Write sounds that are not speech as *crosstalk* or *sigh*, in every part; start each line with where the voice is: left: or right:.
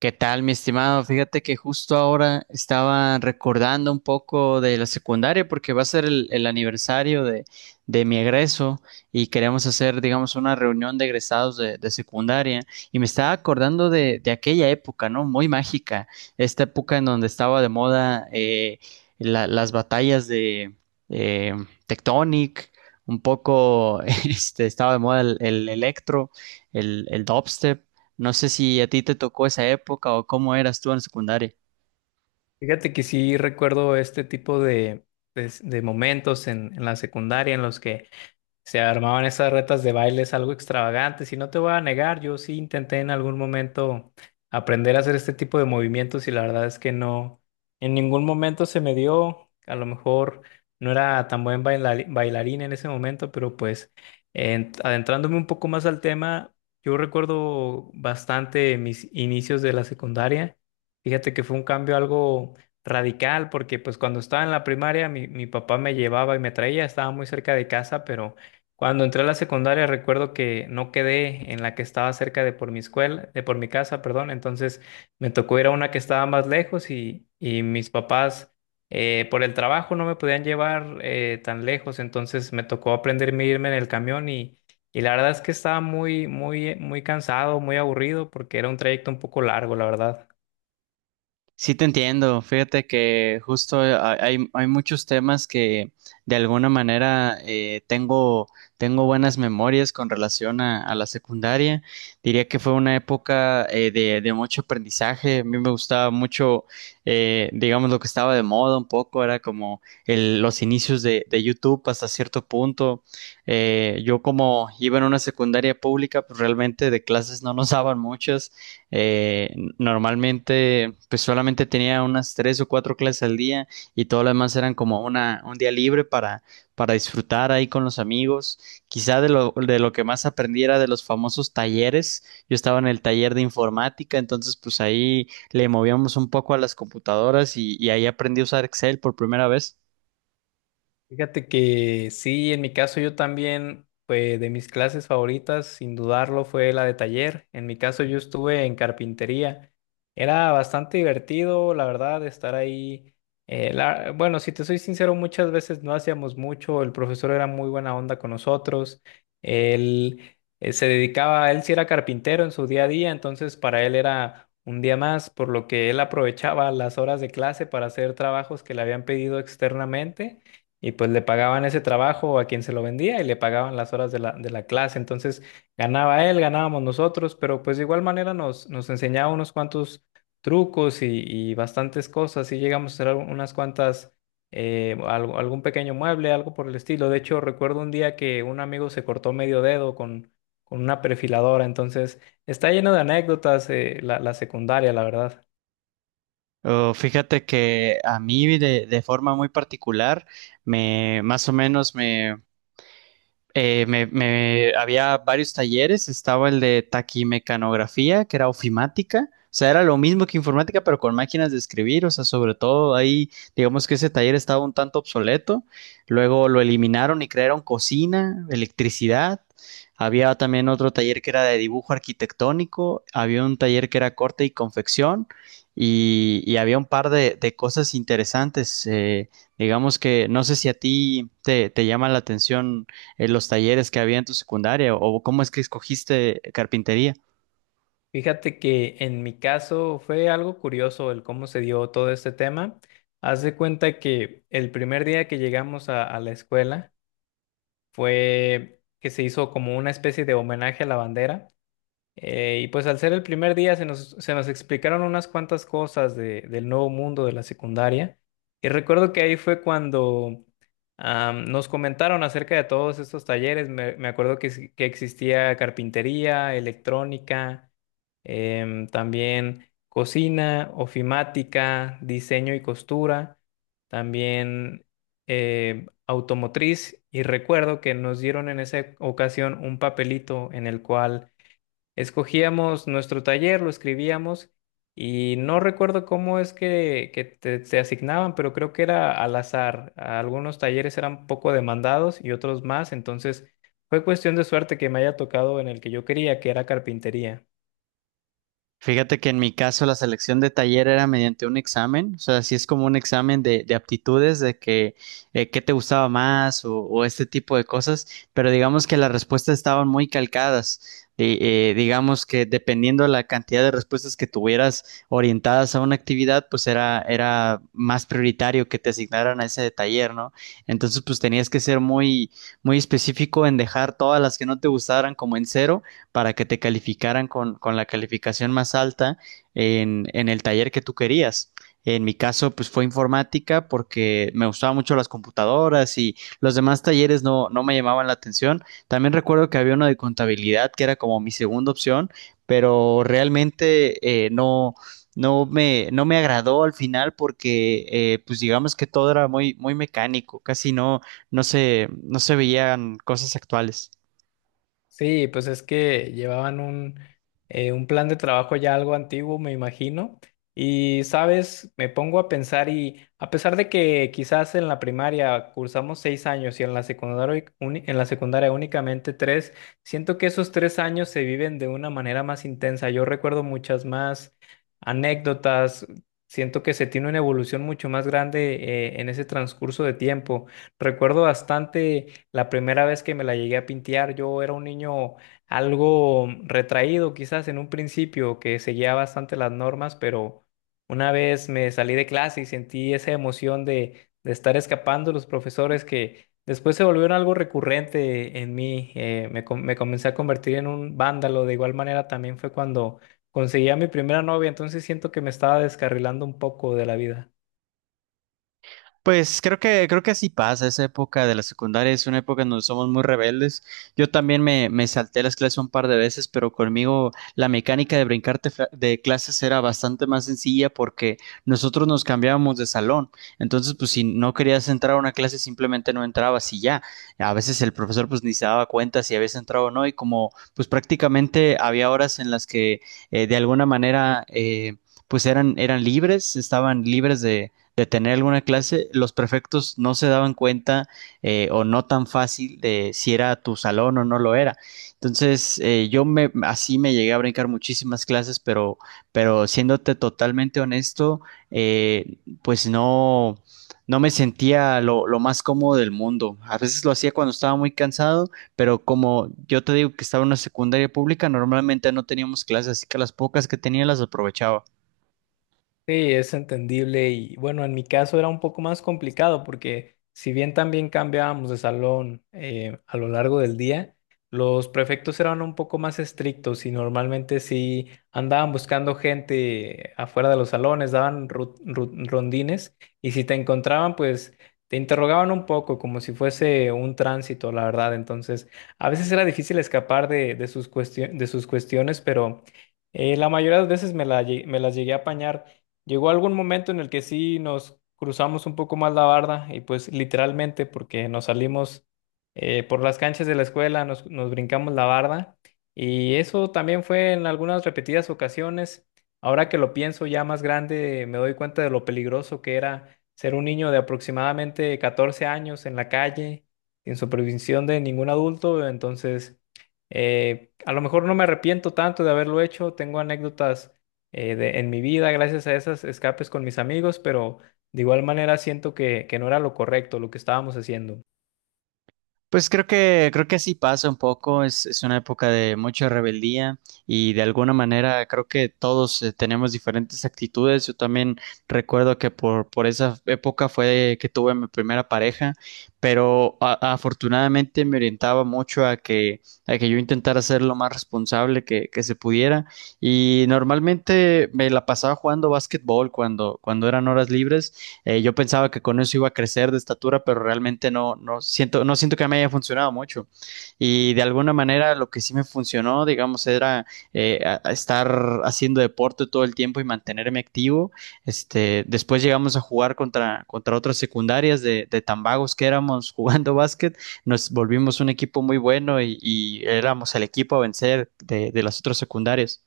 right: ¿Qué tal, mi estimado? Fíjate que justo ahora estaba recordando un poco de la secundaria porque va a ser el aniversario de mi egreso y queremos hacer, digamos, una reunión de egresados de secundaria y me estaba acordando de aquella época, ¿no? Muy mágica, esta época en donde estaba de moda las batallas de eh, Tectonic, un poco, *laughs* este, estaba de moda el electro, el dubstep. No sé si a ti te tocó esa época o cómo eras tú en secundaria.
left: Fíjate que sí recuerdo este tipo de momentos en la secundaria en los que se armaban esas retas de bailes algo extravagantes y no te voy a negar, yo sí intenté en algún momento aprender a hacer este tipo de movimientos y la verdad es que no, en ningún momento se me dio, a lo mejor no era tan bailarín en ese momento, pero pues adentrándome un poco más al tema, yo recuerdo bastante mis inicios de la secundaria. Fíjate que fue un cambio algo radical porque pues cuando estaba en la primaria mi papá me llevaba y me traía, estaba muy cerca de casa, pero cuando entré a la secundaria recuerdo que no quedé en la que estaba cerca de por mi escuela, de por mi casa, perdón. Entonces me tocó ir a una que estaba más lejos y mis papás, por el trabajo no me podían llevar tan lejos, entonces me tocó aprenderme a irme en el camión, y la verdad es que estaba muy, muy, muy cansado, muy aburrido porque era un trayecto un poco largo, la verdad.
right: Sí, te entiendo. Fíjate que justo hay muchos temas que de alguna manera tengo buenas memorias con relación a la secundaria. Diría que fue una época de mucho aprendizaje. A mí me gustaba mucho, digamos, lo que estaba de moda un poco, era como los inicios de YouTube hasta cierto punto. Yo como iba en una secundaria pública, pues realmente de clases no nos *laughs* daban muchas. Eh, Normalmente, pues solamente tenía unas tres o cuatro clases al día y todo lo demás eran como un día libre para disfrutar ahí con los amigos. Quizá de lo que más aprendí era de los famosos talleres. Yo estaba en el taller de informática, entonces pues ahí le movíamos un poco a las computadoras y ahí aprendí a usar Excel por primera vez.
left: Fíjate que sí, en mi caso yo también, pues de mis clases favoritas, sin dudarlo, fue la de taller. En mi caso yo estuve en carpintería. Era bastante divertido, la verdad, estar ahí. Bueno, si te soy sincero, muchas veces no hacíamos mucho. El profesor era muy buena onda con nosotros. Él se dedicaba, él sí era carpintero en su día a día, entonces para él era un día más, por lo que él aprovechaba las horas de clase para hacer trabajos que le habían pedido externamente. Y pues le pagaban ese trabajo a quien se lo vendía, y le pagaban las horas de la clase. Entonces ganaba él, ganábamos nosotros, pero pues de igual manera nos enseñaba unos cuantos trucos y bastantes cosas. Y llegamos a hacer unas cuantas, algún pequeño mueble, algo por el estilo. De hecho, recuerdo un día que un amigo se cortó medio dedo con una perfiladora. Entonces está lleno de anécdotas, la, la secundaria, la verdad.
right: Oh, fíjate que a mí de forma muy particular, más o menos había varios talleres, estaba el de taquimecanografía, que era ofimática, o sea, era lo mismo que informática, pero con máquinas de escribir, o sea, sobre todo ahí, digamos que ese taller estaba un tanto obsoleto, luego lo eliminaron y crearon cocina, electricidad, había también otro taller que era de dibujo arquitectónico, había un taller que era corte y confección, y había un par de cosas interesantes, digamos que no sé si a te llama la atención ¿los talleres que había en tu secundaria o cómo es que escogiste carpintería?
left: Fíjate que en mi caso fue algo curioso el cómo se dio todo este tema. Haz de cuenta que el primer día que llegamos a la escuela fue que se hizo como una especie de homenaje a la bandera. Y pues al ser el primer día se nos explicaron unas cuantas cosas del nuevo mundo de la secundaria. Y recuerdo que ahí fue cuando nos comentaron acerca de todos estos talleres. Me acuerdo que, que existía carpintería, electrónica, también cocina, ofimática, diseño y costura, también automotriz. Y recuerdo que nos dieron en esa ocasión un papelito en el cual escogíamos nuestro taller, lo escribíamos, y no recuerdo cómo es que, te asignaban, pero creo que era al azar. Algunos talleres eran poco demandados y otros más, entonces fue cuestión de suerte que me haya tocado en el que yo quería, que era carpintería.
right: Fíjate que en mi caso la selección de taller era mediante un examen, o sea, sí es como un examen de aptitudes, de que qué te gustaba más o este tipo de cosas, pero digamos que las respuestas estaban muy calcadas. Y digamos que dependiendo la cantidad de respuestas que tuvieras orientadas a una actividad, pues era más prioritario que te asignaran a ese taller, ¿no? Entonces, pues tenías que ser muy específico en dejar todas las que no te gustaran como en cero para que te calificaran con la calificación más alta en el taller que tú querías. En mi caso, pues fue informática porque me gustaban mucho las computadoras y los demás talleres no, no me llamaban la atención. También recuerdo que había uno de contabilidad que era como mi segunda opción, pero realmente no me agradó al final porque pues digamos que todo era muy mecánico, casi no se veían cosas actuales.
left: Sí, pues es que llevaban un plan de trabajo ya algo antiguo, me imagino. Y, sabes, me pongo a pensar, y a pesar de que quizás en la primaria cursamos 6 años y en la secundaria, en la secundaria únicamente tres, siento que esos tres años se viven de una manera más intensa. Yo recuerdo muchas más anécdotas, siento que se tiene una evolución mucho más grande, en ese transcurso de tiempo. Recuerdo bastante la primera vez que me la llegué a pintear. Yo era un niño algo retraído, quizás en un principio, que seguía bastante las normas, pero una vez me salí de clase y sentí esa emoción de estar escapando de los profesores, que después se volvieron algo recurrente en mí. Me me comencé a convertir en un vándalo. De igual manera, también fue cuando conseguí a mi primera novia, entonces siento que me estaba descarrilando un poco de la vida.
right: Pues creo que así pasa, esa época de la secundaria es una época en donde somos muy rebeldes. Yo también me salté las clases un par de veces, pero conmigo la mecánica de de clases era bastante más sencilla porque nosotros nos cambiábamos de salón. Entonces, pues si no querías entrar a una clase, simplemente no entrabas y ya. A veces el profesor pues ni se daba cuenta si habías entrado o no y como pues prácticamente había horas en las que de alguna manera pues eran libres, estaban libres de tener alguna clase, los prefectos no se daban cuenta o no tan fácil de si era tu salón o no lo era. Entonces, así me llegué a brincar muchísimas clases, pero siéndote totalmente honesto, pues no me sentía lo más cómodo del mundo. A veces lo hacía cuando estaba muy cansado, pero como yo te digo que estaba en una secundaria pública, normalmente no teníamos clases, así que las pocas que tenía las aprovechaba.
left: Sí, es entendible, y bueno, en mi caso era un poco más complicado, porque si bien también cambiábamos de salón a lo largo del día, los prefectos eran un poco más estrictos y normalmente sí andaban buscando gente afuera de los salones, daban rondines, y si te encontraban, pues te interrogaban un poco como si fuese un tránsito, la verdad. Entonces, a veces era difícil escapar de de sus cuestiones, pero la mayoría de las veces me las llegué a apañar. Llegó algún momento en el que sí nos cruzamos un poco más la barda, y pues literalmente, porque nos salimos por las canchas de la escuela, nos brincamos la barda, y eso también fue en algunas repetidas ocasiones. Ahora que lo pienso ya más grande, me doy cuenta de lo peligroso que era ser un niño de aproximadamente 14 años en la calle, sin supervisión de ningún adulto. Entonces, a lo mejor no me arrepiento tanto de haberlo hecho, tengo anécdotas en mi vida gracias a esas escapes con mis amigos, pero de igual manera siento que no era lo correcto lo que estábamos haciendo.
right: Pues creo que así pasa un poco, es una época de mucha rebeldía y de alguna manera creo que todos tenemos diferentes actitudes. Yo también recuerdo que por esa época fue que tuve mi primera pareja, pero afortunadamente me orientaba mucho a a que yo intentara ser lo más responsable que se pudiera y normalmente me la pasaba jugando básquetbol cuando eran horas libres. Yo pensaba que con eso iba a crecer de estatura, pero realmente no siento que me haya funcionado mucho. Y de alguna manera lo que sí me funcionó, digamos, era a estar haciendo deporte todo el tiempo y mantenerme activo. Este, después llegamos a jugar contra otras secundarias de tan vagos que éramos jugando *laughs* básquet. Nos volvimos un equipo muy bueno y éramos el equipo a vencer de las otras secundarias.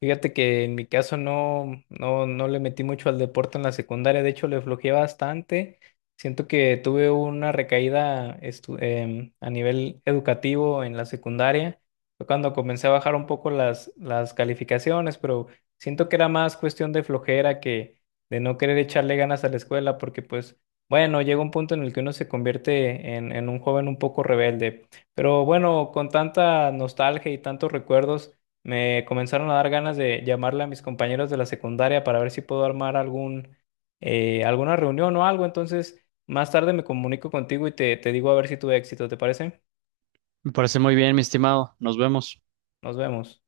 left: Fíjate que en mi caso no, no, no le metí mucho al deporte en la secundaria, de hecho le flojeé bastante. Siento que tuve una recaída a nivel educativo en la secundaria. Fue cuando comencé a bajar un poco las calificaciones, pero siento que era más cuestión de flojera que de no querer echarle ganas a la escuela, porque pues bueno, llega un punto en el que uno se convierte en un joven un poco rebelde. Pero bueno, con tanta nostalgia y tantos recuerdos, me comenzaron a dar ganas de llamarle a mis compañeros de la secundaria para ver si puedo armar alguna reunión o algo. Entonces, más tarde me comunico contigo y te digo a ver si tuve éxito, ¿te parece?
right: Me parece muy bien, mi estimado. Nos vemos.
left: Nos vemos.